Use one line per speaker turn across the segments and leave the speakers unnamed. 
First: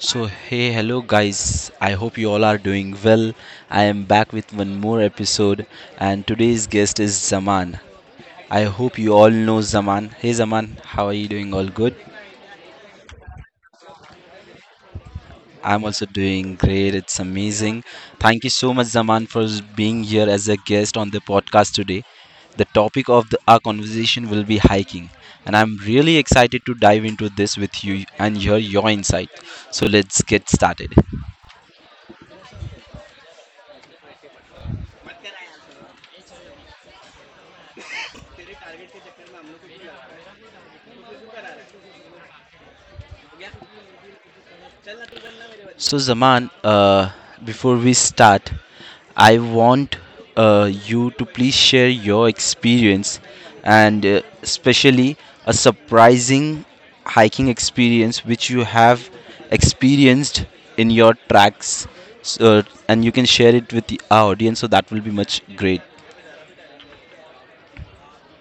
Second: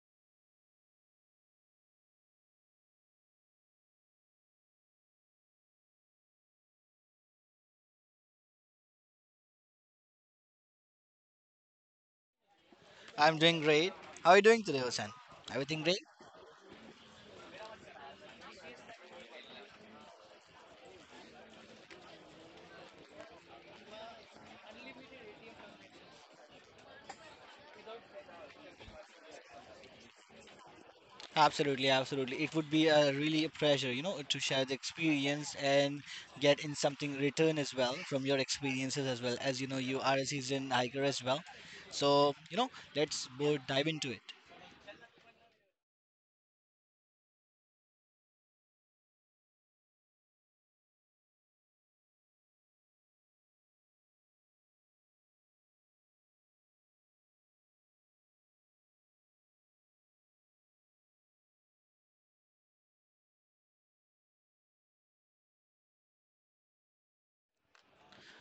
So, hey, hello guys. I hope you all are doing well. I am back with one more episode, and today's guest is Zaman. I hope you all know Zaman. Hey, Zaman, how are you doing? All good?
I'm doing great. How are you doing today, Hussein? Everything
I'm
great?
also doing great. It's amazing. Thank you so much, Zaman, for being here as a guest on the podcast today. The topic of our conversation will be hiking, and I'm really excited to dive into this with you and hear your insight. So, let's get started.
Absolutely, absolutely. It would be a really a pleasure, you know, to share the experience and get in something return as well from your experiences as well. As you know, you are a seasoned hiker as well. So, you know, let's both dive into it.
So, Zaman, before we start, I want you to please share your experience and especially a surprising hiking experience which you have experienced in your tracks. So, and you can share it with our audience, so that will be much great.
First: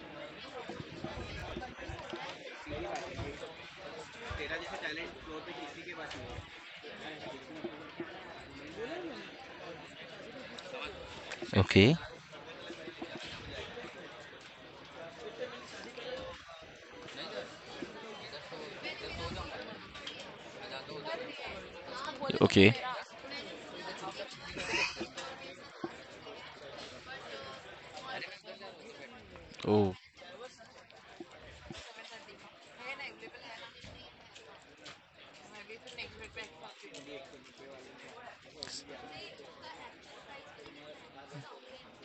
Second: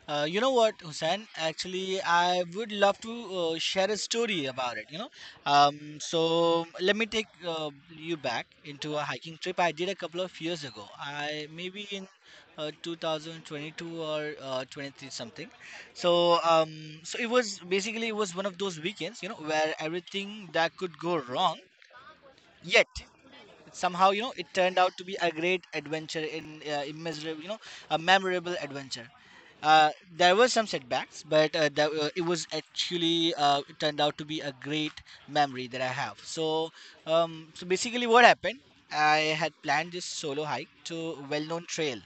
You know what, Hussein? Actually, I would love to share a story about it. So let me take you back into a hiking trip I did a couple of years ago. I maybe
Okay.
in 2022 or 23 something. So it was basically it was one of those weekends, you know, where everything that could go wrong.
Okay.
Yet somehow, you know, it turned out to be a great adventure in immeasurable, you know, a memorable adventure. uh,
Oh,
there were some setbacks, but it was actually it turned out to be a great memory that I have. So basically what happened, I had planned this solo hike to a well-known trail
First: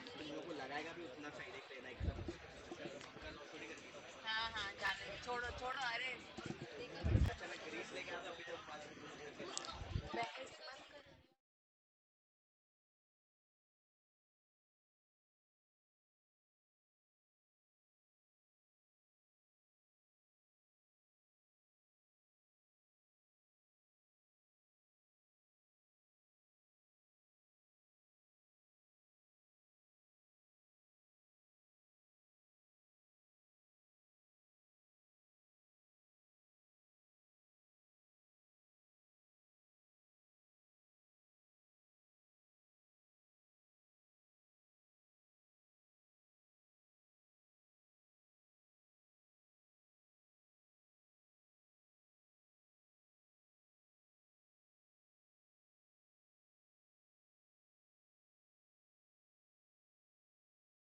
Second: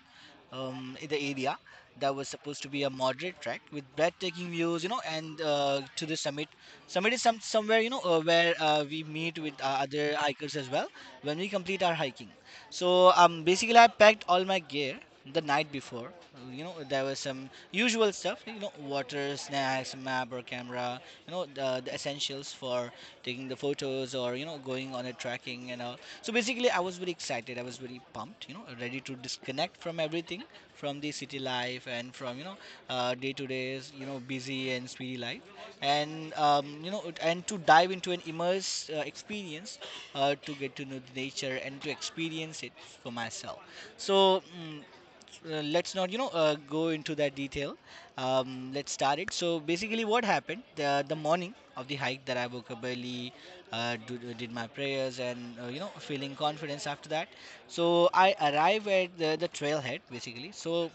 in the area that was supposed to be a moderate track with breathtaking views, you know, and to the summit. Summit is somewhere, you know, where we meet with other hikers as well when we complete our hiking. So basically I packed all my gear the night before. You know, there was some usual stuff, you know, water, snacks, map or camera, you know, the essentials for taking the photos or, you know, going on a trekking and all. So basically I was very excited, I was very pumped, you know, ready to disconnect from everything, from the city life and from, you know, day to days, you know, busy and speedy life, and you know, and to dive into an immerse experience, to get to know the nature and to experience it for myself. so mm let's not, you know, go into that detail. Let's start it. So basically what happened, the morning of the hike that I woke up early, did my prayers and, you know, feeling confidence after that. So I arrive at the trailhead basically. So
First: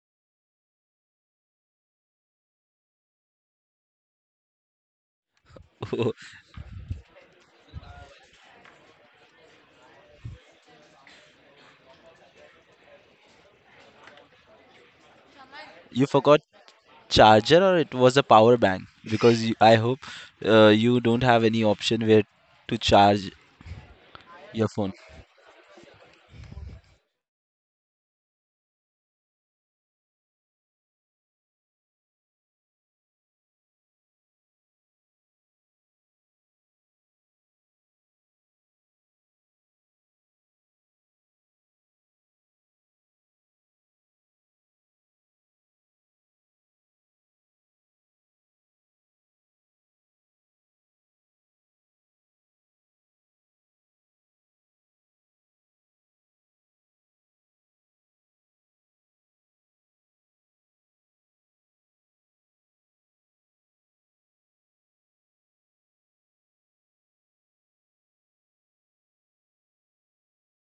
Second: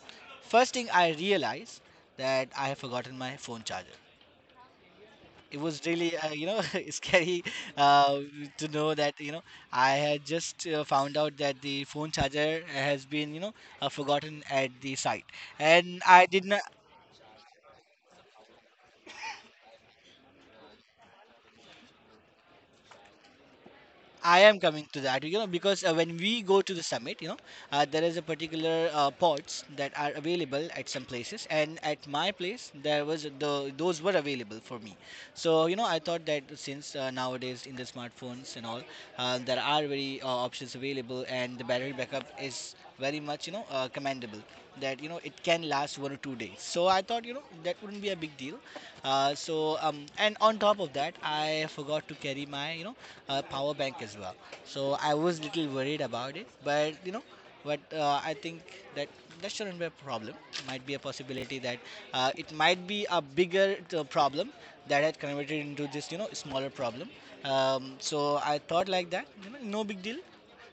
first thing I realize that I have forgotten my phone charger. It was really, you know, scary uh, to know that, you know, I had just found out that the phone charger has been, you know, forgotten at the site. And
you
I
forgot
did not.
charger or it was a power bank? Because you, I hope you don't have any option where to charge
I am
your
coming
phone.
to that, you know, because when we go to the summit, you know, there is a particular pods that are available at some places, and at my place, there was the those were available for me. So, you know, I thought that since, nowadays in the smartphones and all, there are very options available, and the battery backup is very much, you know, commendable. That, you know, it can last 1 or 2 days. So I thought, you know, that wouldn't be a big deal. And on top of that, I forgot to carry my, you know, power bank as well. So I was little worried about it, but, you know, but I think that that shouldn't be a problem. Might be a possibility that it might be a bigger problem that had converted into this, you know, smaller problem. So I thought like that, you know, no big deal,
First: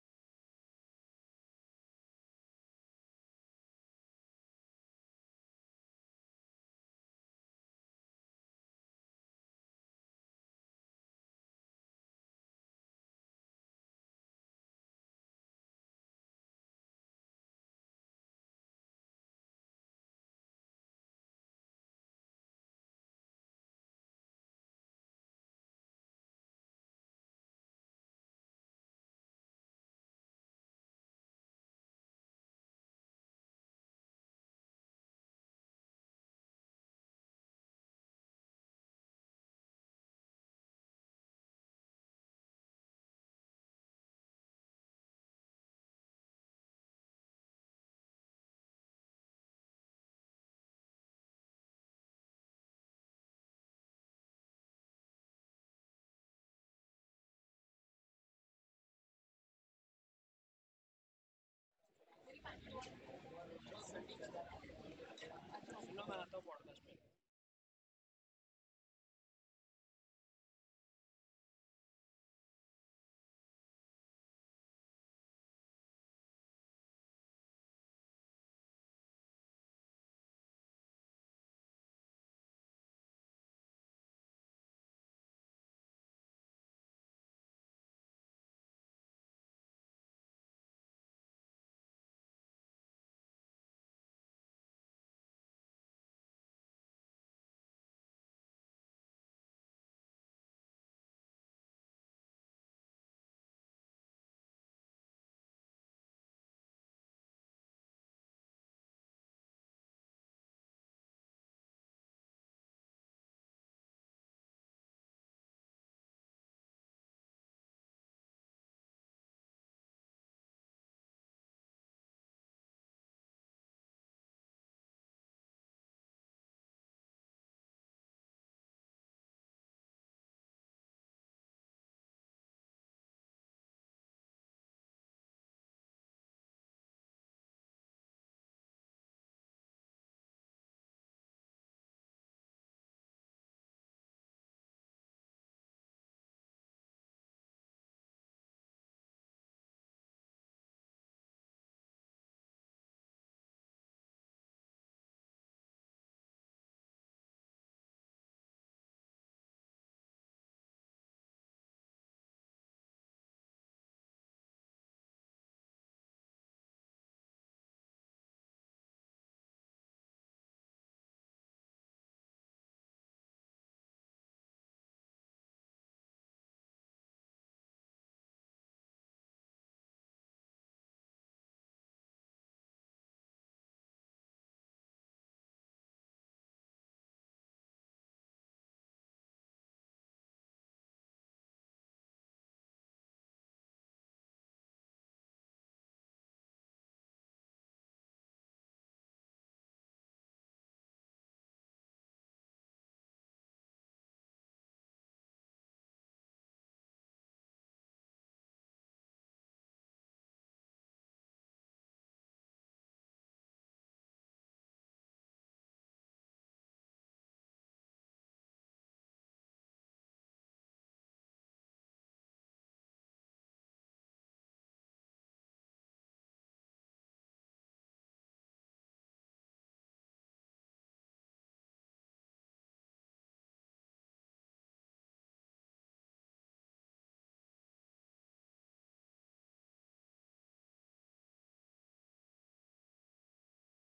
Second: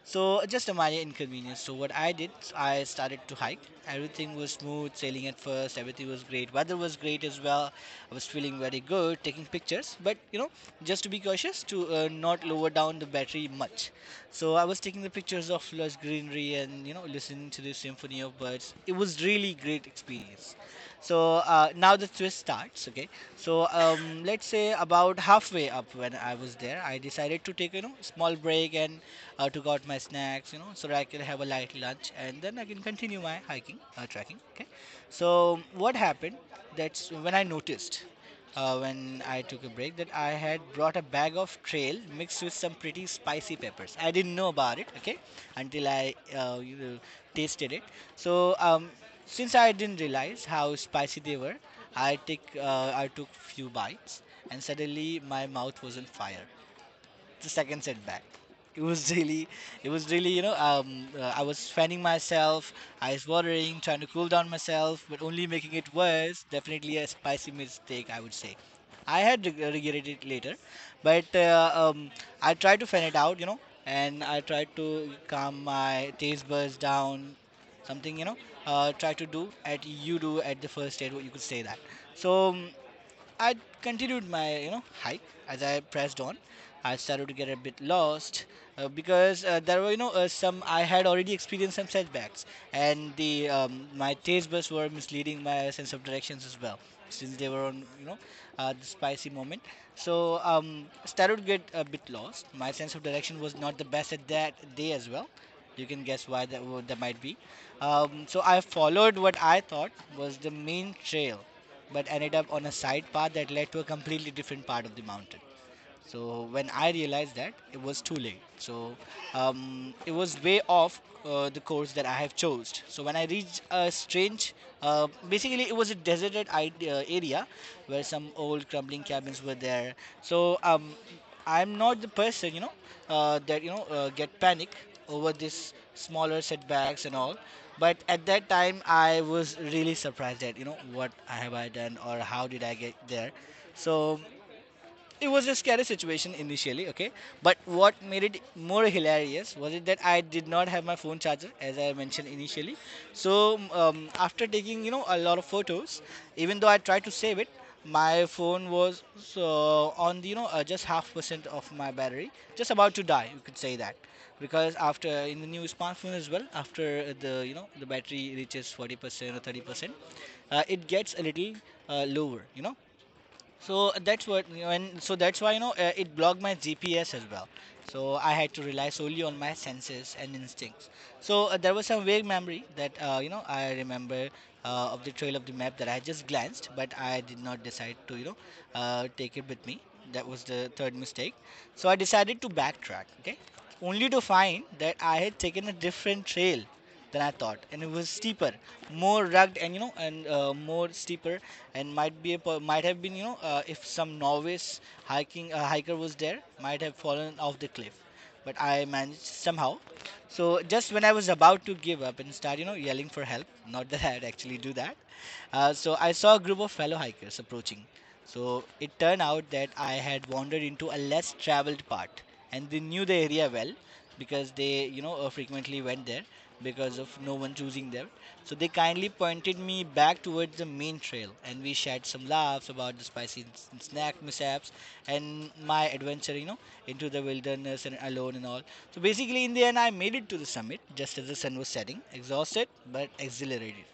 so just a minor inconvenience. So what I did, I started to hike. Everything was smooth sailing at first. Everything was great. Weather was great as well. I was feeling very good, taking pictures. But, you know, just to be cautious, to not lower down the battery much. So I was taking the pictures of lush greenery and, you know, listening to the symphony of birds. It was really great experience. So now the twist starts. Okay. So let's say about halfway up when I was there, I decided to take, you know, small break and took out my snacks, you know, so that I can have a light lunch and then I can continue my hiking, trekking. Okay. So what happened? That's when I noticed, when I took a break, that I had brought a bag of trail mixed with some pretty spicy peppers. I didn't know about it, okay, until I you know, tasted it. So um, since I didn't realize how spicy they were, I took few bites and suddenly my mouth was on fire, the second setback. It was really, it was really, you know, I was fanning myself, ice watering, trying to cool down myself, but only making it worse. Definitely a spicy mistake, I would say. I had regretted it later, but I tried to fan it out, you know, and I tried to calm my taste buds down, something, you know, try to do at you do at the first date, what you could say that. So I continued my, you know, hike as I pressed on. I started to get a bit lost, because there were, you know, some I had already experienced some setbacks, and the, my taste buds were misleading my sense of directions as well, since they were on, you know, the spicy moment. So started to get a bit lost. My sense of direction was not the best at that day as well. You can guess why that, what that might be. So I followed what I thought was the main trail, but ended up on a side path that led to a completely different part of the mountain. So when I realized that, it was too late. So it was way off the course that I have chose. So when I reached a strange, basically it was a deserted area where some old crumbling cabins were there. So I'm not the person, you know, that, you know, get panic over this smaller setbacks and all. But at that time, I was really surprised at, you know, what have I done or how did I get there. So it was a scary situation initially, okay, but what made it more hilarious was it that I did not have my phone charger, as I mentioned initially. So after taking, you know, a lot of photos, even though I tried to save it, my phone was so on the, you know, just half percent of my battery, just about to die, you could say that, because after in the new smartphone as well, after the, you know, the battery reaches 40% or 30%, it gets a little lower, you know. So that's what when so that's why, you know, it blocked my GPS as well. So I had to rely solely on my senses and instincts. So there was some vague memory that, you know, I remember of the trail of the map that I just glanced, but I did not decide to, you know, take it with me. That was the third mistake. So I decided to backtrack. Okay, only to find that I had taken a different trail than I thought, and it was steeper, more rugged, and, you know, and more steeper, and might be might have been, you know, if some novice hiking hiker was there, might have fallen off the cliff, but I managed somehow. So just when I was about to give up and start, you know, yelling for help, not that I'd actually do that, so I saw a group of fellow hikers approaching. So it turned out that I had wandered into a less traveled part, and they knew the area well, because they, you know, frequently went there because of no one choosing them. So they kindly pointed me back towards the main trail, and we shared some laughs about the spicy snack mishaps and my adventure, you know, into the wilderness and alone and all. So basically, in the end, I made it to the summit just as the sun was setting, exhausted but exhilarated.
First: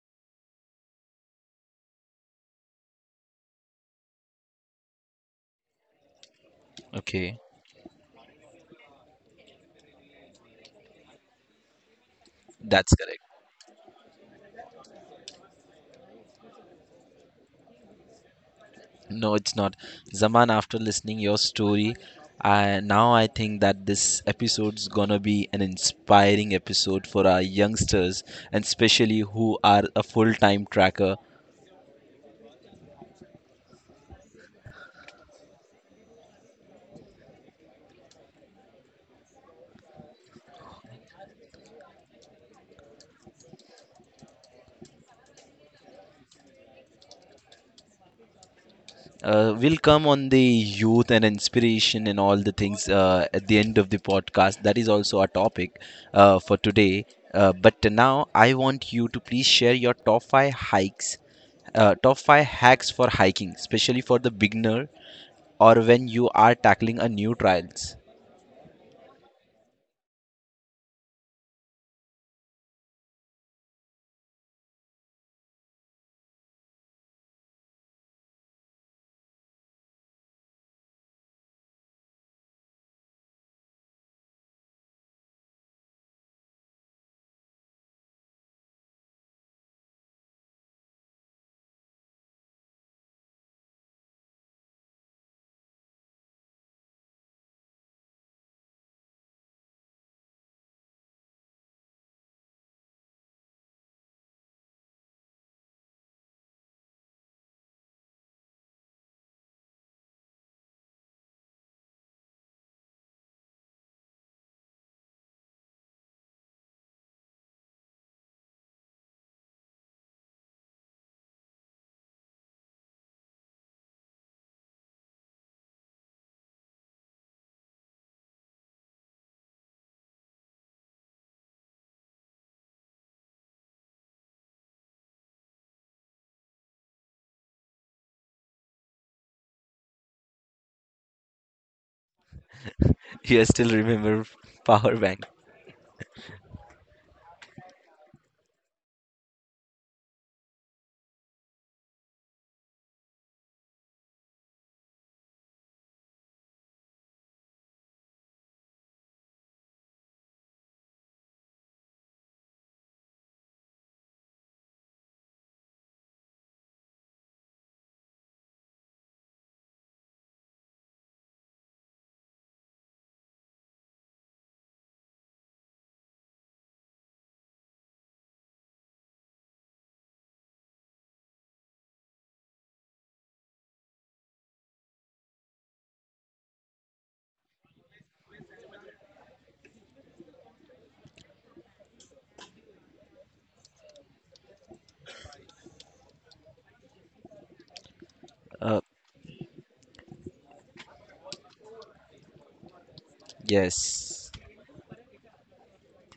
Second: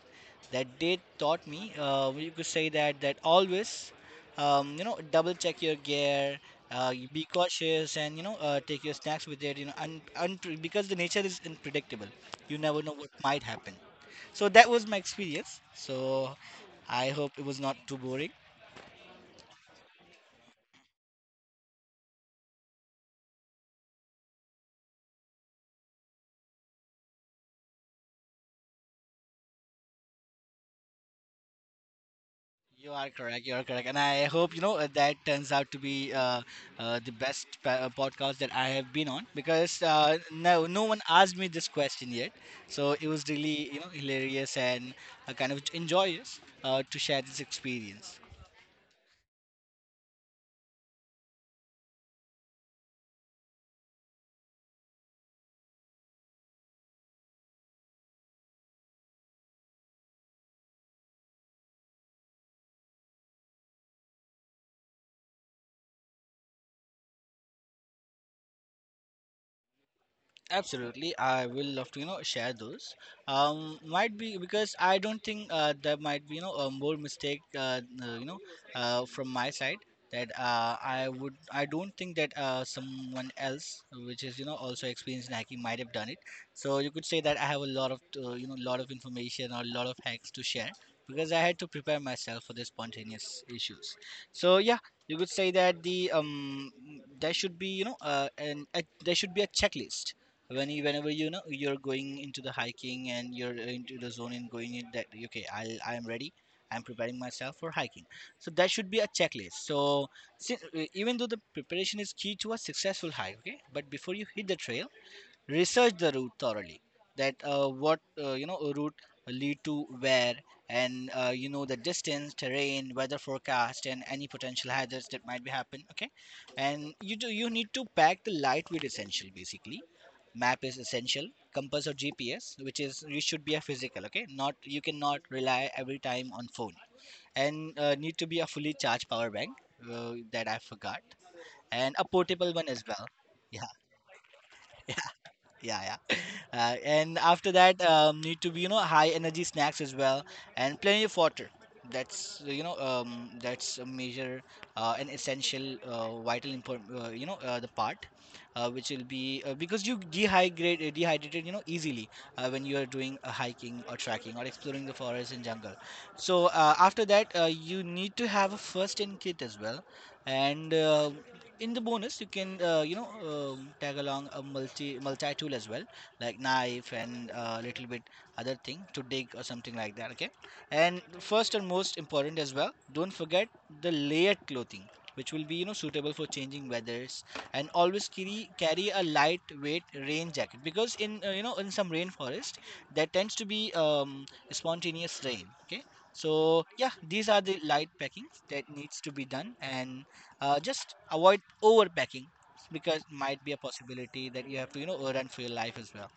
That day taught me, you could say that, that always you know, double check your gear, you be
Okay,
cautious, and, you know, take your snacks with it, you know, because the nature is unpredictable, you never know
that's
what
correct.
might happen. So that was my experience. So I hope it was not too boring.
No, it's not. Zaman, after listening your story, I now I think that this episode's gonna be an inspiring episode for our youngsters and especially who are a full-time tracker.
You are correct. You are correct, and I hope that turns out to be the best podcast that I have been on because no, no one asked me this question yet, so it was really hilarious and kind of joyous to share this experience.
We'll come on the youth and inspiration and all the things at the end of the podcast. That is also a topic for today. But now I want you to please share your top five hikes, top five hacks for hiking, especially for the beginner or when you are tackling a new trials.
Absolutely, I will love to share those. Might be because I don't think there might be a more mistake from my side that I don't think that someone else which is also experienced in hacking might have done it. So you could say that I have a lot of lot of information or a lot of hacks to share because I had to prepare myself for the spontaneous issues. So yeah, you could say that there should be an there should be a checklist when whenever you're going into the hiking and you're into the zone and going in that okay, I will, I am ready. I'm preparing myself for hiking, so that should be a checklist. Si- Even though the preparation is key to a successful hike, okay, but before you hit the trail, research the route thoroughly, that what you know route lead to where, and the distance, terrain, weather forecast, and any potential hazards that might be happen. Okay, and you need to pack the lightweight essential basically. Map is essential, compass or gps, which is you should be a physical, okay, not you cannot rely every time on phone. And need to be a fully charged power bank, that I forgot, and a portable one as well.
You still
Yeah
remember power bank?
yeah yeah and after that, need to be high energy snacks as well, and plenty of water. That's that's a major, an essential, vital import, you know the part which will be because you dehydrated easily when you are doing a hiking or trekking or exploring the forest and jungle. So after that you need to have a first aid kit as well. And in the bonus you can tag along a multi tool as well, like knife and a little bit other thing to dig or something like that. Okay, and first and most important as well, don't forget the layered clothing, which will be suitable for changing weathers. And always carry a lightweight rain jacket, because in in some rainforest there tends to be spontaneous rain. Okay, so yeah, these are the light packings that needs to be done, and just avoid overpacking, because might be a possibility
Yes.
that you have to run for your life as well.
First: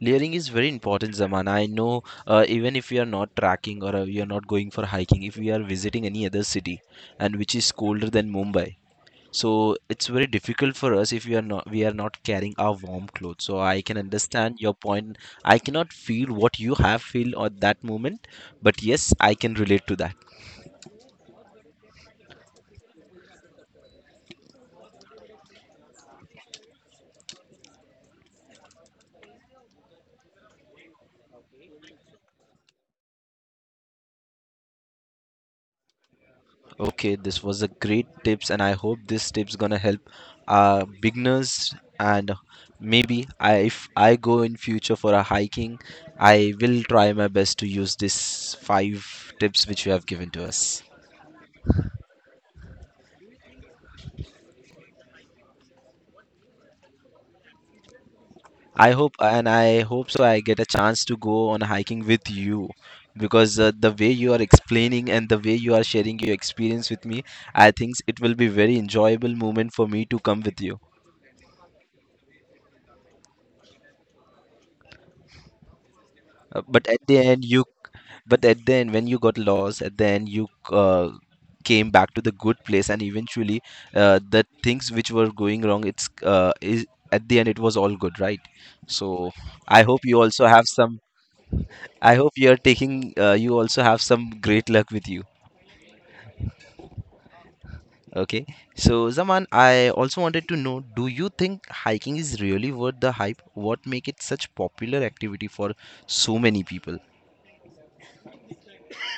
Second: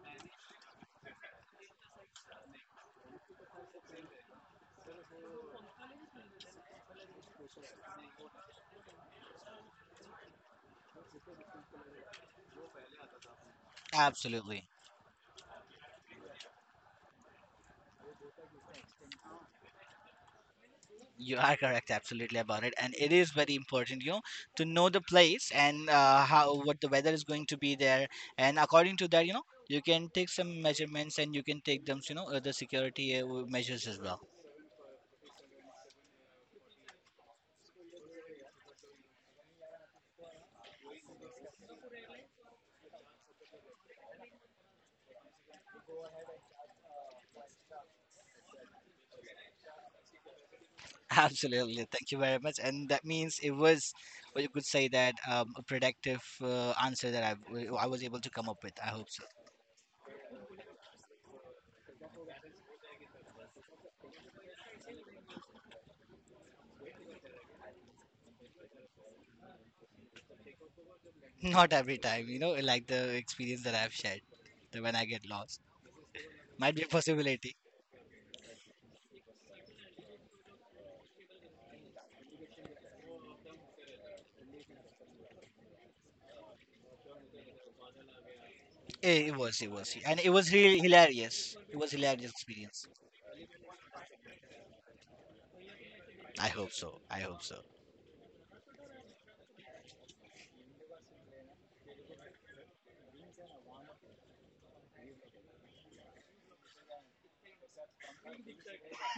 Layering is very important, Zaman. I know even if we are not tracking or we are not going for hiking, if we are visiting any other city and which is colder than Mumbai, so it's very difficult for us if we are not carrying our warm clothes. So I can understand
Absolutely.
your point. I cannot feel what you have feel at that moment, but yes, I can relate to that.
You are correct absolutely about it, and it is very important, to know the place and how, what the weather is going to be there, and according to that you can take some measurements, and you can take them, the security measures as well.
Okay, this was a great tips and I hope this tips gonna help beginners and maybe I if I go in future for a hiking, I will try my best to use these five tips which you have given to us.
Absolutely, thank you very much, and that means it was, well, you could say that a productive answer that I was able to come up with. I
I
hope
hope
so.
and I hope so I get a chance to go on hiking with you because the way you are explaining and the way you are sharing your experience with me, I think it will be very enjoyable moment for me to come with you.
Not every time, you know, like the experience that I've shared, that when I get lost, might be
But
a
at the end
possibility.
you, but at the end when you got lost at the end you uh, came back to the good place and eventually the things which were going wrong it's is at the end it was all good, right?
Eh,
So
It was, it
I
was,
hope
and
you
it
also
was
have
really
some,
hilarious. It was
I
hilarious
hope you are
experience.
taking, you also have some great luck with you.
I hope so. I hope so.
Okay, so Zaman, I also wanted to know, do you think hiking is really worth the hype? What make it such popular activity for so many people?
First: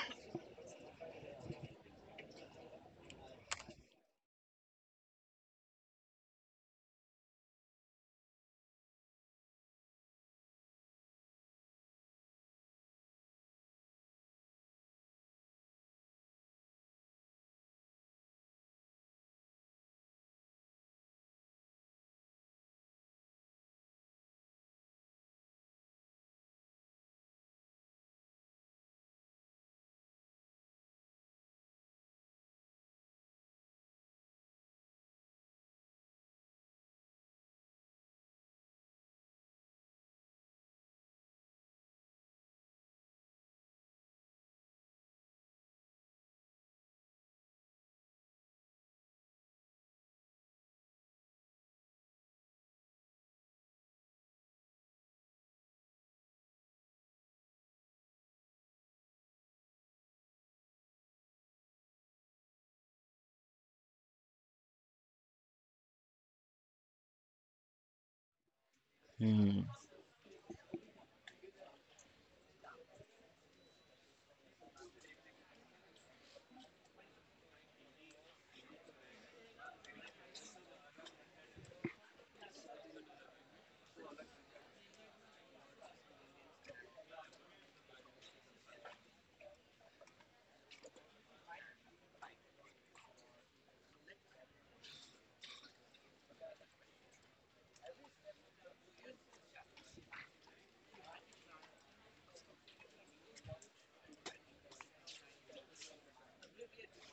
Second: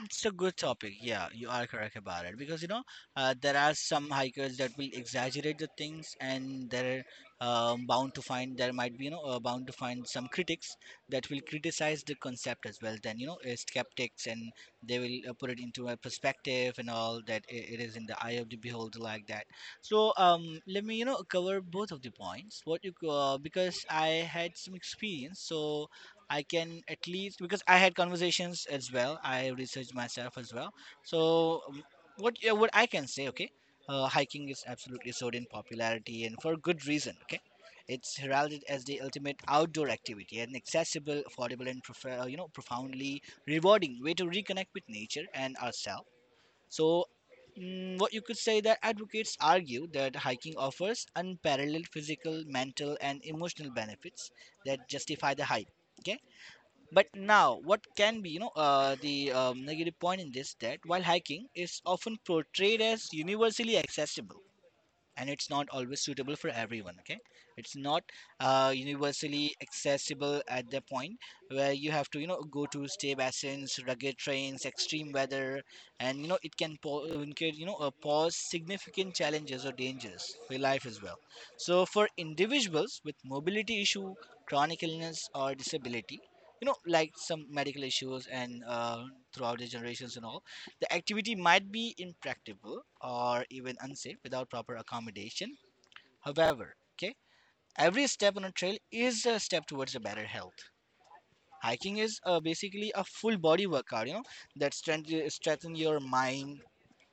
It's a good topic. Yeah, you are correct about it, because there are some hikers that will exaggerate the things, and they're bound to find, there might be bound to find some critics that will criticize the concept as well. Then skeptics, and they will put it into a perspective, and all that, I it is in the eye of the beholder like that. So let me cover both of the points. What you Because I had some experience, so I can at least, because I had conversations as well. I researched myself as well. So what I can say, okay, hiking is absolutely soared in popularity and for good reason. Okay, it's heralded as the ultimate outdoor activity, an accessible, affordable, and profoundly rewarding way to reconnect with nature and ourselves. So. What you could say that advocates argue that hiking offers unparalleled physical, mental, and emotional benefits that justify the hype. Okay, but now, what can be, you know, the negative point in this, that while hiking is often portrayed as universally accessible, and it's not always suitable for everyone. Okay, it's not universally
Mm,
accessible at the point where you have to go to stay basins, rugged trains, extreme weather, and you know it can pose significant challenges or dangers for your life as well. So for individuals with mobility issue, chronic illness or disability, like some medical issues, and throughout the generations and all, the activity might be impractical or even unsafe without proper accommodation. However, okay, every step on a trail is a step towards a better health. Hiking is basically a full body workout, you know, that strengthen your mind,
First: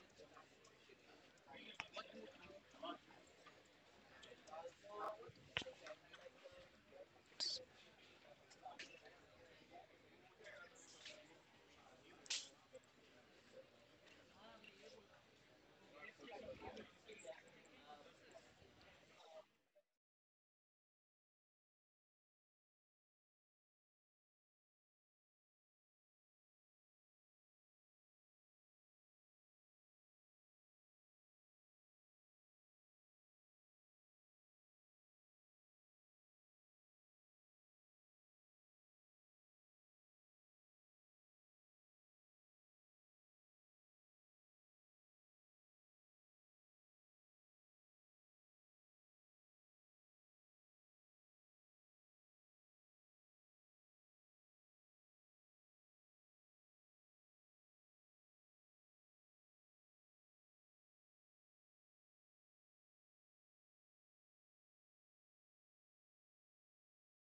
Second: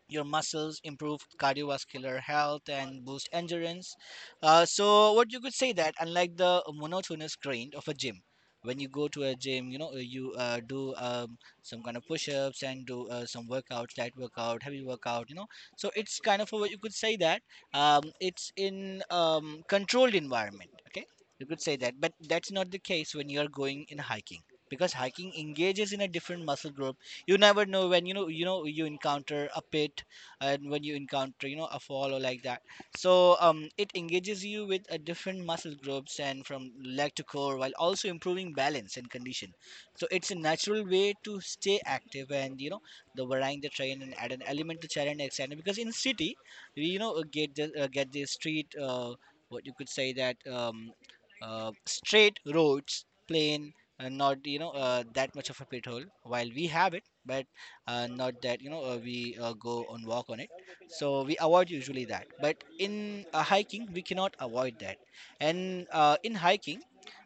your muscles, improve cardiovascular health, and boost endurance. So, what you could say that unlike the monotonous grind of a gym, when you go to a gym, you know you do some kind of push-ups and do some workouts, light workout, heavy workout. You know, so it's kind of a, what you could say that it's in controlled environment. Okay, you could say that, but that's not the case when you are going in hiking, because hiking engages in a different muscle group. You never know when you encounter a pit, and when you encounter a fall or like that. So it engages you with a different muscle groups, and from leg to core, while also improving balance and condition. So it's a natural way to stay active, and you know the varying the train and add an element to challenge and excitement, because in city we get the street what you could say that straight roads, plain, and not that much of a pit hole while we have it, but not that you know we go on walk on it, so we avoid usually that. But in hiking we cannot avoid that. And in hiking,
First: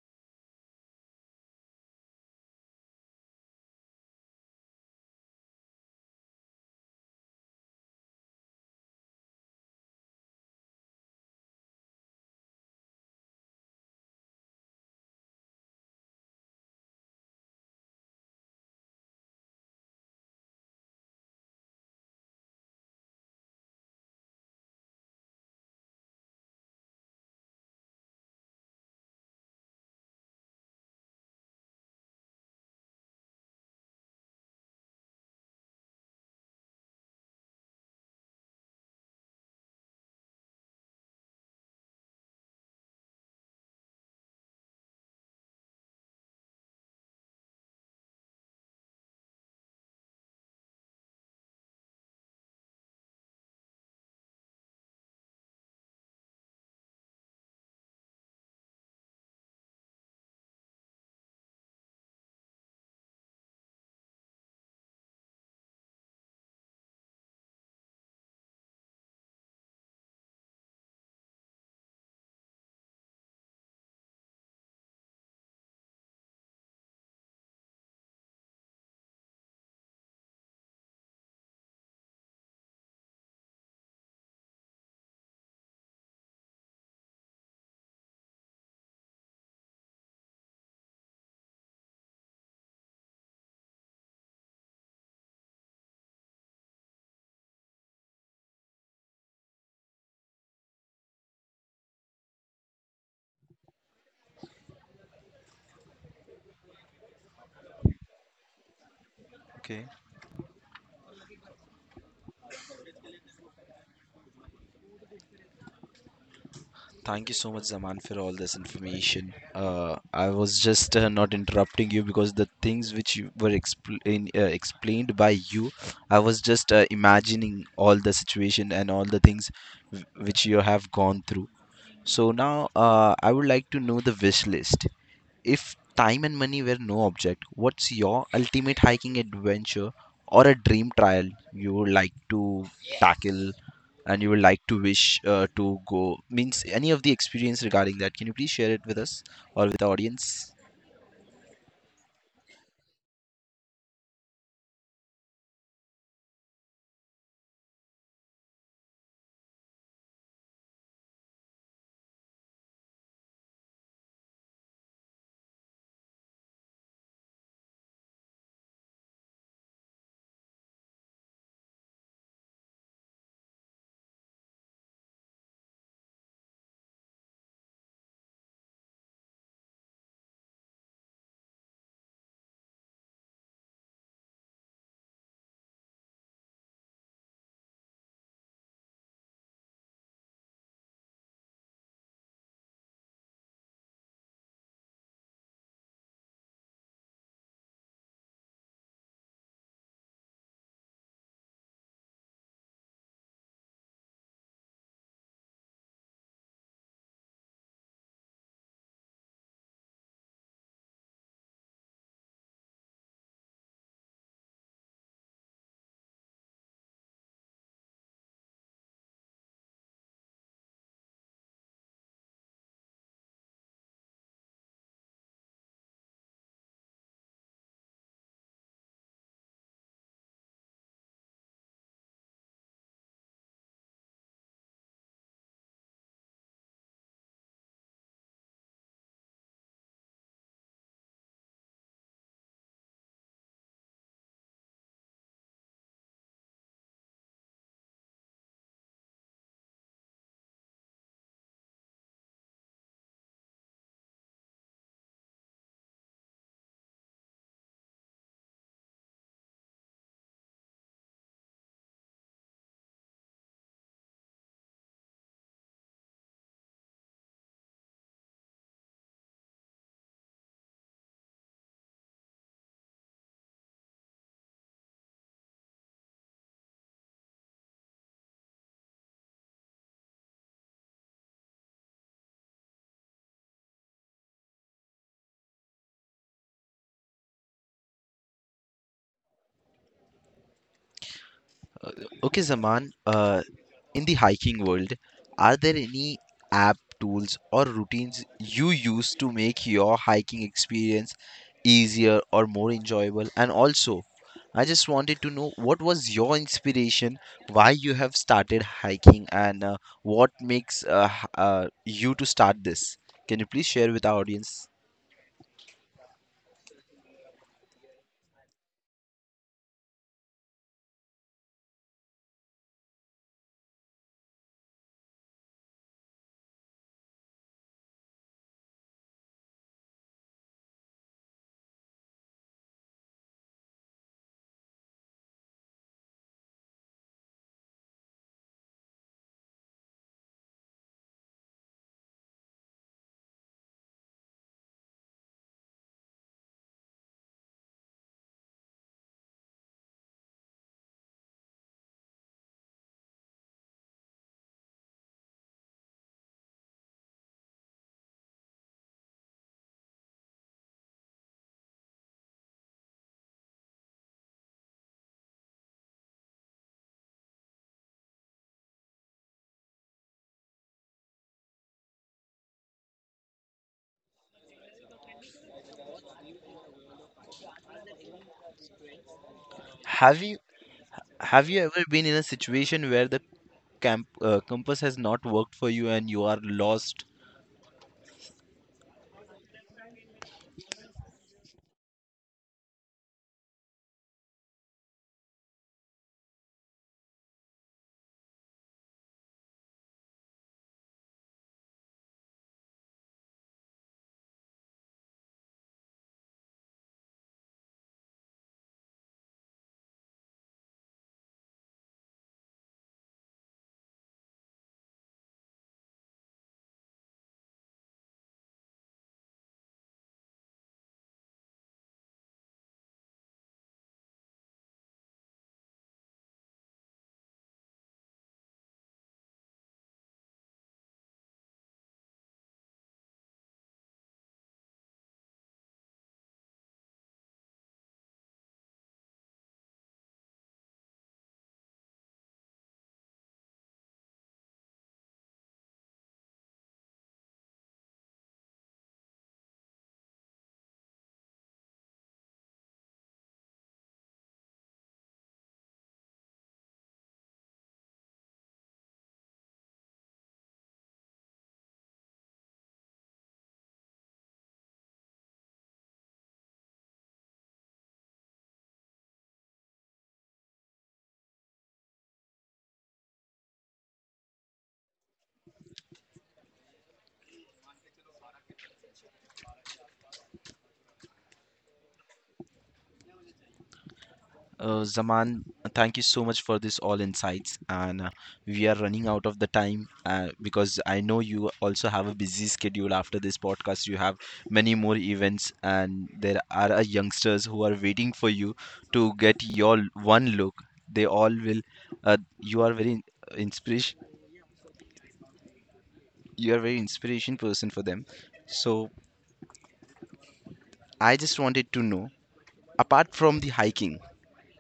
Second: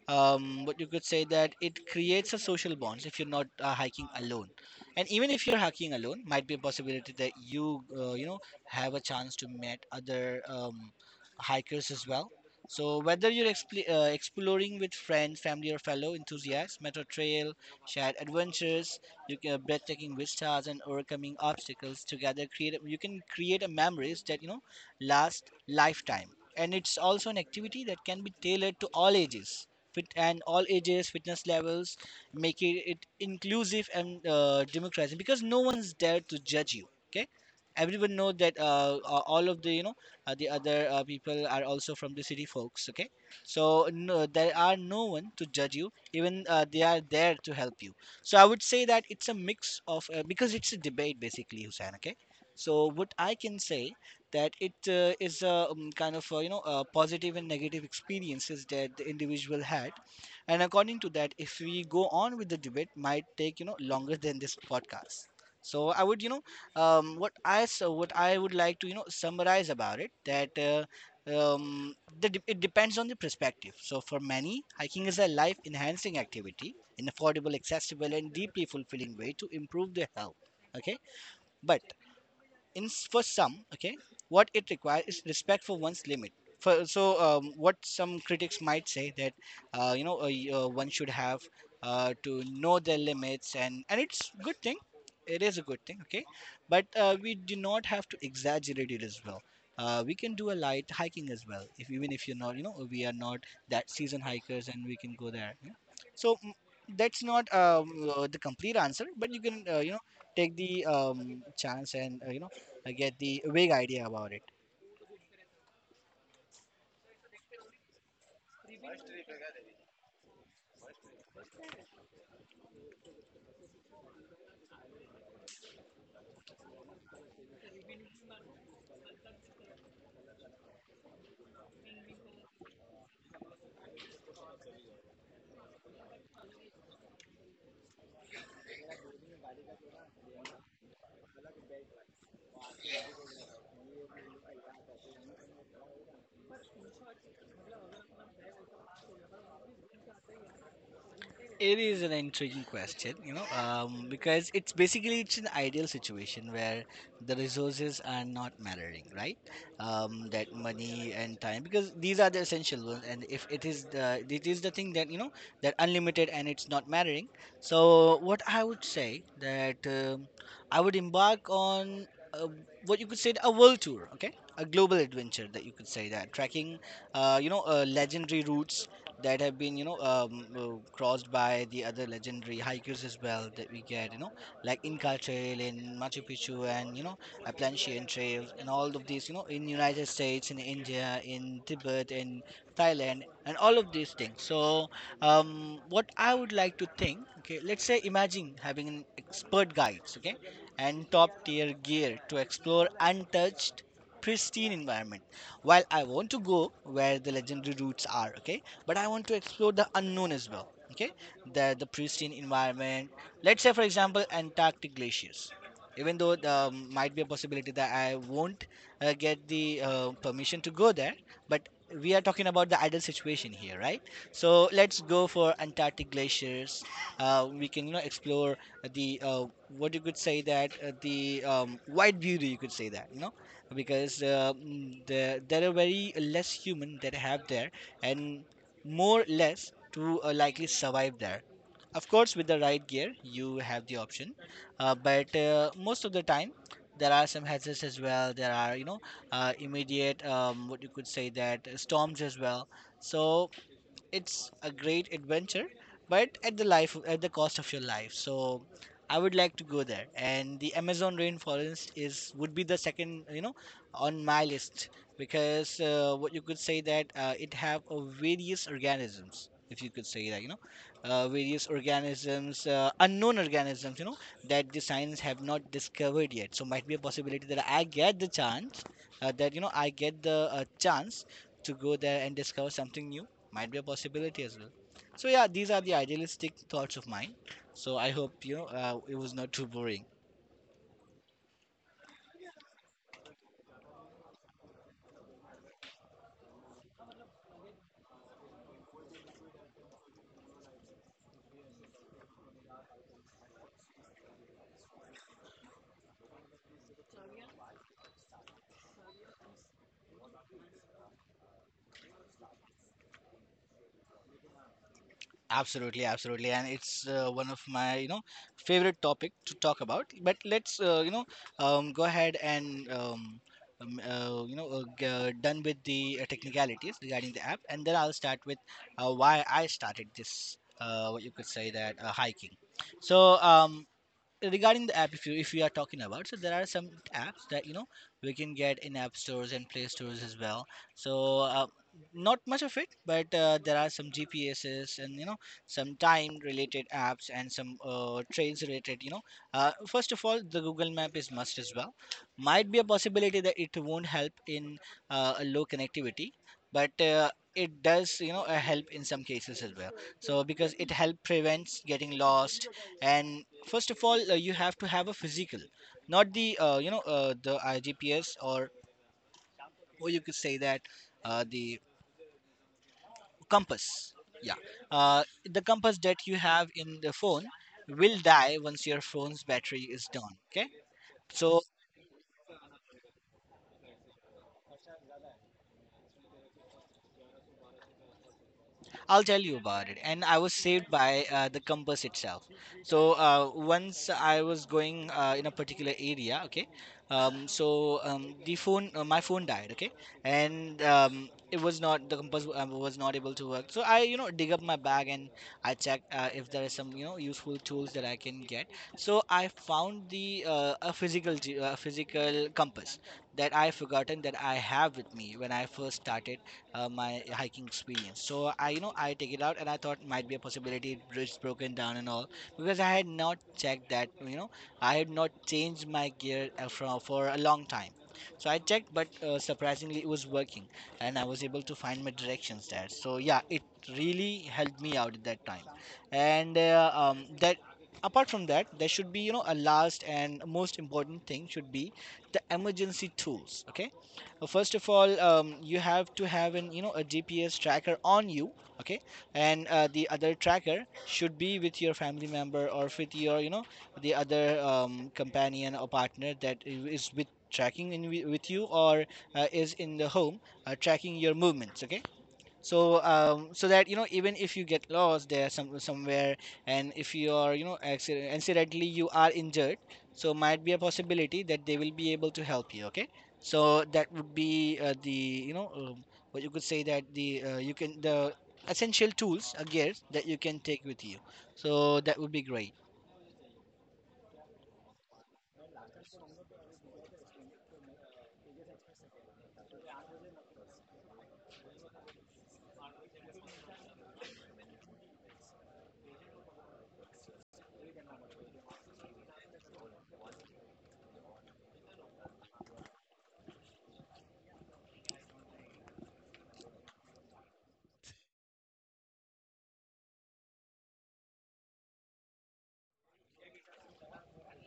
but you could say that it creates a social bonds if you're not hiking alone. And even if you're hiking alone, might be a possibility that you you know have a chance to meet other hikers as well. So whether you're exploring with friends, family or fellow enthusiasts, metro trail, shared adventures, you can breathtaking vistas and overcoming obstacles together, you can create a memories that last lifetime. And it's also an activity that can be tailored to all ages, fitness levels, making it inclusive and democratizing, because no one's there to judge you. Okay, everyone know that all of the the other people are also from the city folks. Okay, so no, there are no one to judge you, even they are there to help you. So I would say that it's a mix of because it's a debate basically, Hussein. Okay. So what I can say that it is a kind of positive and negative experiences that the individual had. And according to that, if we go on with the debate, might take longer than this podcast. So I would you know what I so what I would like to summarize about it, that um, it depends on the perspective. So for many, hiking is a life enhancing activity, an affordable, accessible and deeply fulfilling way to improve their health. Okay, but in, for some, okay, what it requires is respect for one's limit. So what some critics might say, that one should have to know their limits, and it's good thing, it is a good thing. Okay, but we do not have to exaggerate it as well. We can do a light hiking as well, if, even if you're not, you know, we are not that season hikers, and we can go there, yeah? So that's not the complete answer, but you can
okay.
take the chance and I get the vague idea about it.
Thank you so much, Zaman, for all this information. I was just not interrupting you because the things which you were explained by you, I was just imagining all the situation and all the things which you have gone through. So now I would like to know the wish list. If time and money were no object, what's your ultimate hiking adventure or a dream trial you would like to tackle and you would like to wish to go? Means any of the experience regarding that. Can you please share it with us or with the audience?
It is an intriguing question, because it's basically it's an ideal situation where the resources are not mattering, right? That money and time, because these are the essential ones, and if it is the thing that that unlimited and it's not mattering. So what I would say that I would embark on what you could say a world tour, okay, a global adventure that you could say that tracking, legendary routes that have been crossed by the other legendary hikers as well that we get like Inca Trail in Machu Picchu and Appalachian Trails and all of these in United States, in India, in Tibet, in Thailand, and all of these things. So what I would like to think, okay, let's say imagine having an expert guides, okay, and top tier gear to explore untouched pristine environment, while I want to go where the legendary routes are, okay? But I want to explore the unknown as well, okay, the pristine environment. Let's say for example antarctic glaciers. Even though there might be a possibility that I won't get the permission to go there, but we are talking about the ideal situation here, right? So let's go for antarctic glaciers. We can explore the what you could say that the white beauty, you could say that, you know, because there are very less human that have there, and more less to likely survive there. Of course, with the right gear, you have the option, but most of the time, there are some hazards as well. There are immediate what you could say that storms as well. So it's a great adventure, but at the cost of your life. So I would like to go there, and the Amazon rainforest is would be the second, you know, on my list, because what you could say that it have various organisms, if you could say that, you know, various organisms, unknown organisms, you know, that the science have not discovered yet. So might be a possibility that I get the chance, that you know I get the chance to go there and discover something new, might be a possibility as well. So yeah, these are the idealistic thoughts of mine, so I hope it was not too boring.
Okay, Zaman, in the hiking world, are there any app, tools, or routines you use to make your hiking experience easier or more enjoyable? And also, I just wanted to know what was your inspiration, why you have started hiking, and what makes you to start this? Can you please share with our audience?
Absolutely, absolutely. And it's one of my favorite topic to talk about, but let's go ahead and done with the technicalities regarding the app, and then I'll start with why I started this, what you could say that hiking. So regarding the app, if you if we are talking about, so there are some apps that we can get in app stores and play stores as well. So not much of it, but there are some gpss, and some time related apps and some trains related first of all, the Google Map is must as well. Might be a possibility that it won't help in a low connectivity, but it does help in some cases as well, so because it help prevents getting lost. And first of all, you have to have a physical, not the the igps, or you could say that the compass. Yeah. uh, the compass that you have in the phone will die once your phone's battery is
Have
done,
you
okay.
have you
So
ever been in a situation where the camp compass has not worked for you and you are lost?
I'll tell you about it. And I was saved by the compass itself. So once I was going in a particular area, okay. The phone, my phone died, okay, and it was not the compass, was not able to work. So I, you know, dig up my bag and I check if there is some, you know, useful tools that I can get. So I found the a physical compass that I forgotten that I have with me when I first started my hiking experience. So I take it out, and I thought might be a possibility it's broken down and all, because I had not checked that, you know, I had not changed my gear for a long time. So I checked, but surprisingly it was working, and I was able to find my directions there. So yeah, it really helped me out at that time. And that apart from that, there should be, you know, a last and most important thing should be the emergency tools, okay. First of all, you have to have an you know a gps tracker on you, okay. And the other tracker should be with your family member or with your, the other companion or partner that is with tracking with you, or is in the home, tracking your movements, okay. So so that, you know, even if you get lost there somewhere, and if you are, you know, incidentally you are injured, so might be a possibility that they will be able to help you, okay. So that would be the, you know um, what you could say that the you can the essential tools, gears that you can take with you, so that would be great.
Zaman, thank you so much for this all insights, and we are running out of the time because I know you also have a busy schedule after this podcast. You have many more events, and there are youngsters who are waiting for you to get your one look. They all will. You are very inspiration. You are very inspiration person for them. So I just wanted to know, apart from the hiking.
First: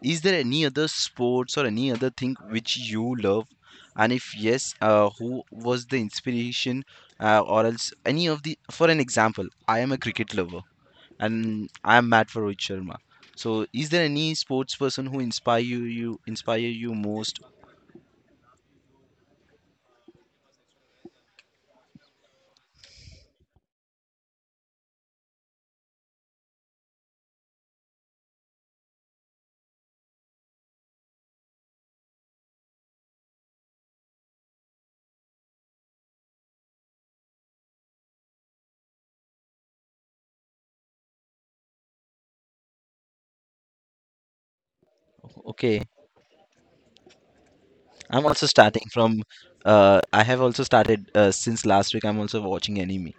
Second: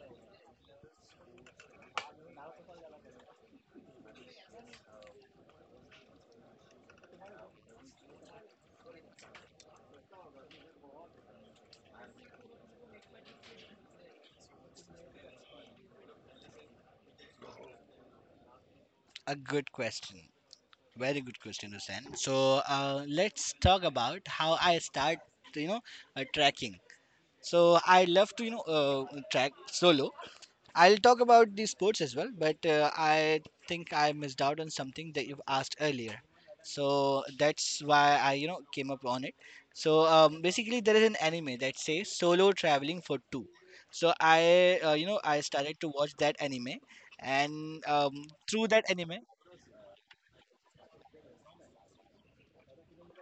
Is there any other sports or any other thing which you love? And if yes, who was the inspiration, or else any of the? For an example, I am a cricket lover, and I am mad for Rohit Sharma. So, is there any sports person who inspire you, you inspire you most?
A good question, very good question, Hussein. So let's talk about how I start, you know, tracking. So I love to, track solo. I'll talk about the sports as well, but I think I missed out on something that you've asked earlier. So that's why I came up on it. So basically, there is an anime that says Solo Traveling for Two. So I you know I started
Okay,
to watch that anime, and
I'm also
through
starting
that anime,
from. I have also started since last week. I'm also watching anime.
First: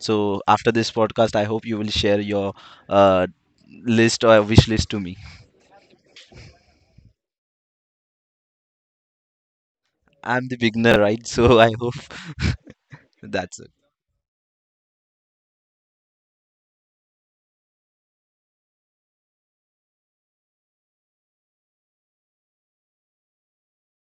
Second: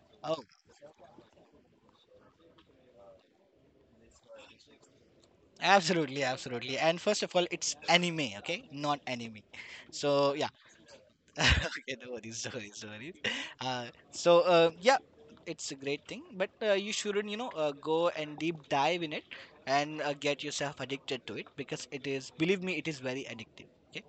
So
oh,
after this podcast, I hope you will share your uh, list or wish list to me.
absolutely, absolutely. And first of all, it's anime, okay, not anime. So
I'm
yeah,
the beginner, right? So I hope.
okay, no worries, no worries, no worries.
That's it.
Uh, yeah, it's a great thing, but you shouldn't, you know, go and deep dive in it, and get yourself addicted to it, because it is, believe me, it is very addictive. Okay,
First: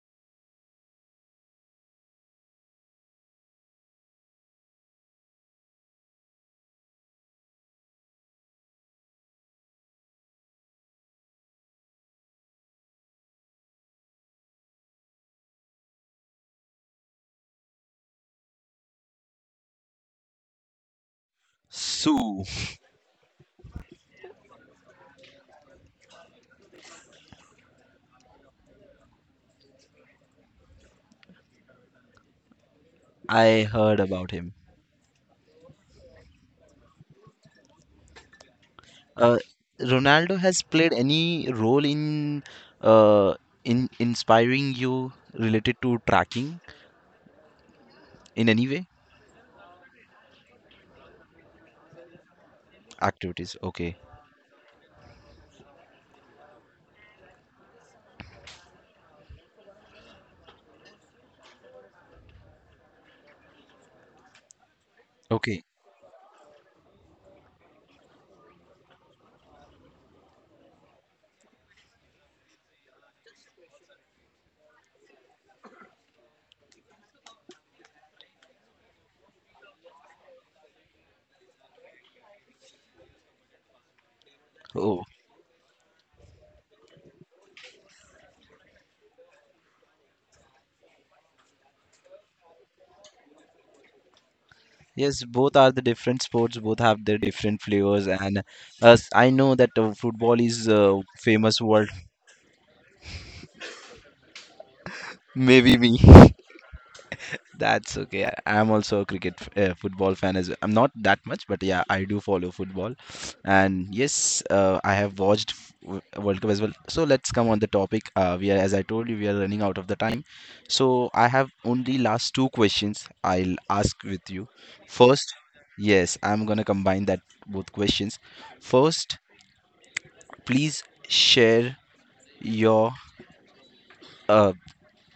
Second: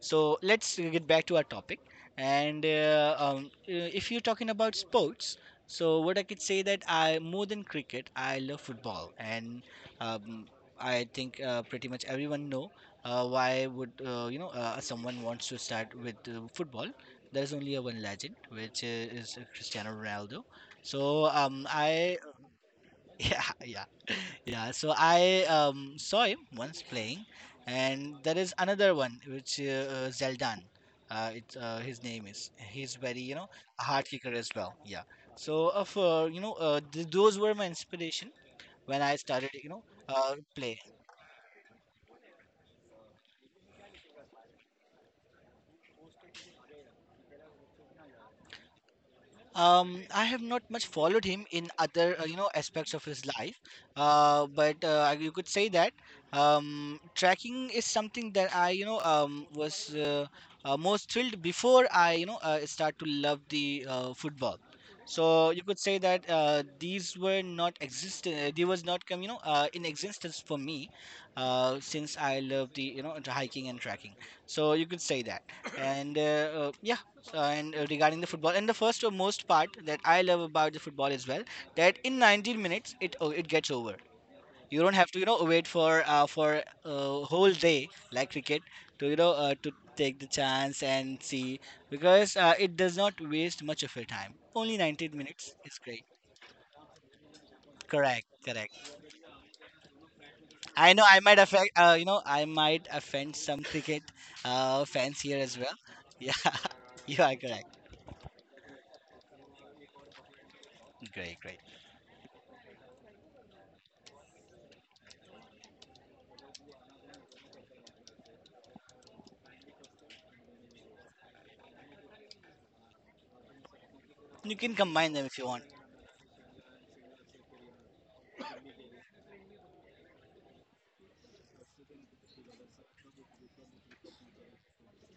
so let's get back to our topic. And if you're talking about sports, so what I could say that I more than cricket, I love football. And um, I think pretty much everyone know why would someone wants to start with football. There's only a one legend, which is Cristiano Ronaldo. So I
Sue,
yeah, yeah, yeah. So I saw him once playing, and there is another one which Zeldan. It's his name is. He's very, you know,
I
a
heard
hard kicker
about
as
him.
well. Yeah. So of those were my inspiration when I
Uh,
started, you know,
Ronaldo has
play.
played any role uh, in inspiring you related to tracking in any way?
I have not much followed him in other you know aspects of his
Activities.
life,
Okay.
but you could say that tracking is something that I was most thrilled before I start to love the football. So you
Okay.
could say that these were not exist. They was not come in existence for me, since I love the, you know, hiking and tracking. So you could say that, and yeah, and regarding the football, and the first or most part that I love about the football as well, that in 19 minutes it gets over. You don't
Oh,
have to, you know, wait for a whole day like cricket to take the chance and see, because it does not waste much of your time. Only 19
yes.
minutes
Both are
is
the
great.
different sports. Both have their different flavors,
Correct,
and
correct.
I know that football is
I know I might
famous
affect
world.
you know I might offend some cricket fans here as well.
Maybe me.
Yeah, you are correct.
That's okay. I'm also a cricket f- football fan as well. I'm not that
Great,
much,
great.
but yeah, I do follow football. And yes, I have watched World Cup as well. So let's come on the topic. We are, as I told you, we are running out of the time. So I have only last two questions I'll ask with you.
You can combine them
First,
if you want.
yes, I'm gonna combine that both questions. First, please share your uh,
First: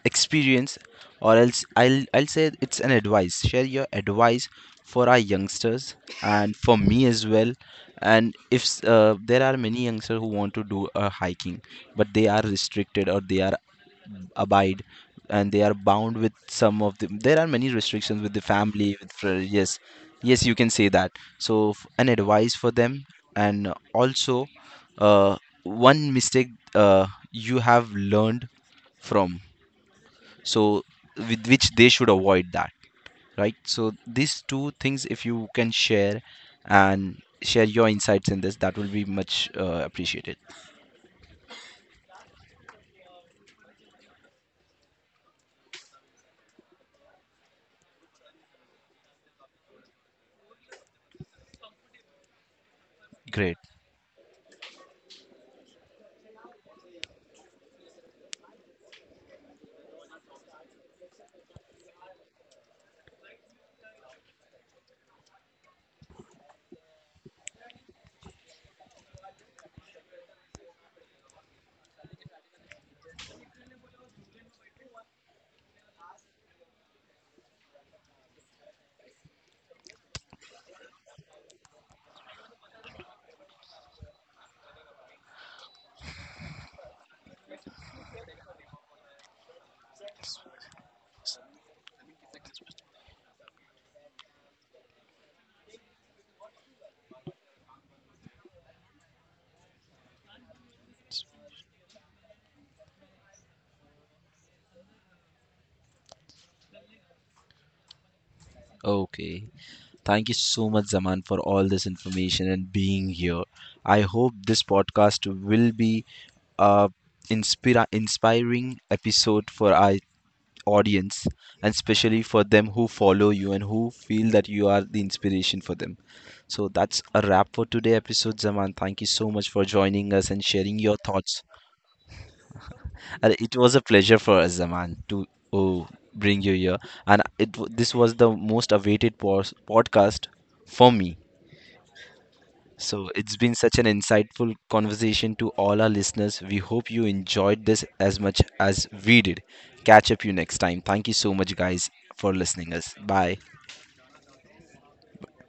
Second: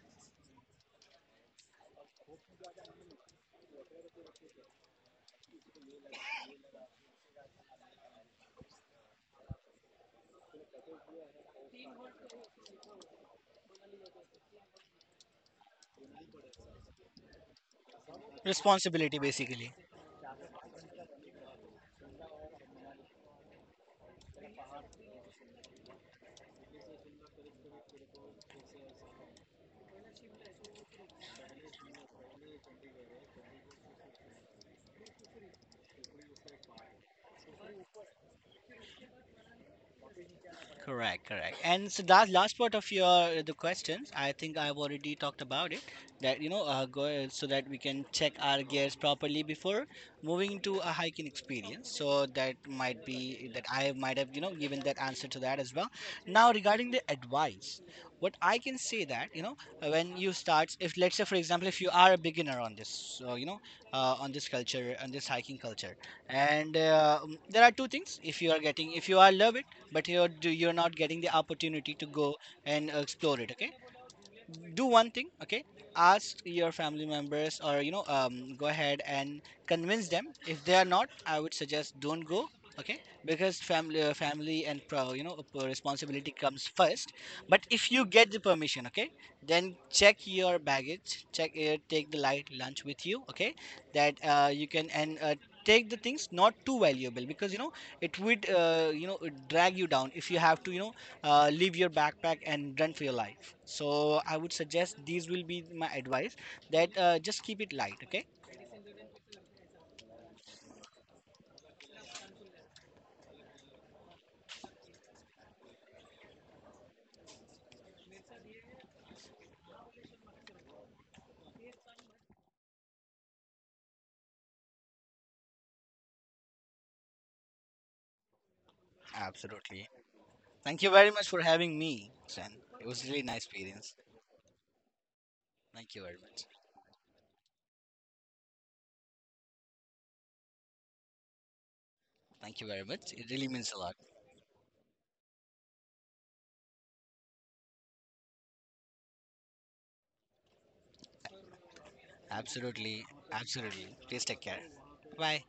experience or else I'll say it's an advice. Share your advice for our youngsters and for me as well. And if there are many youngsters who want to do a hiking, but they are restricted or they are abide and they are bound with some of there are many restrictions with the family with
responsibility basically
yes, yes, you can say that. So, an advice for them and also uh, one mistake uh, you have learned from, so with which they should avoid that, right? So these two things if you can share and share your insights in this that will be much appreciated.
Correct, correct. And so that last part of your the questions, I think I've already talked about it. That, you know, go, so that we can check our gears properly before moving to a hiking experience. So that might be
Great.
that I might have, you know, given that answer to that as well. Now regarding the advice, what I can say that, you know, when you start, if let's say for example, if you are a beginner on this, so you know, on this culture, on this hiking culture, and there are two things. If if you are love it, but you're you're not getting the opportunity to go and explore it, okay. Do one thing, okay, ask your family members or, you know, go ahead and convince them. If they are not, I would suggest don't go, okay, because family and pro, you know responsibility comes first. But if you get the permission, okay, then check your baggage, check it, take the light lunch with you, okay, that you can. And take the things not too valuable, because, you know, it would, you know, drag you down if you have to, you know, leave your backpack and run for your life. So I would suggest these will be my advice, that just keep it light, okay.
Okay. Thank you so much, Zaman, for all this information and being here. I hope this podcast will be a inspiring episode for our audience and especially for them who follow you and who feel that you are the inspiration for them. So that's a wrap for today episode, Zaman. Thank you so much for
Absolutely,
joining us and sharing
thank you
your
very much
thoughts.
for having me, Sen. It was really
And
nice
it was a
experience.
pleasure for us, Zaman, to, oh,
Thank you very
bring
much.
you here. And this was the most awaited podcast for me.
Thank you very
So
much, it
it's
really
been
means
such
a
an
lot.
insightful conversation. To all our listeners. We hope you enjoyed this as much as we did. Catch up you next time. Thank you so much guys for listening us.
Absolutely,
Bye.
absolutely, please take care. Bye.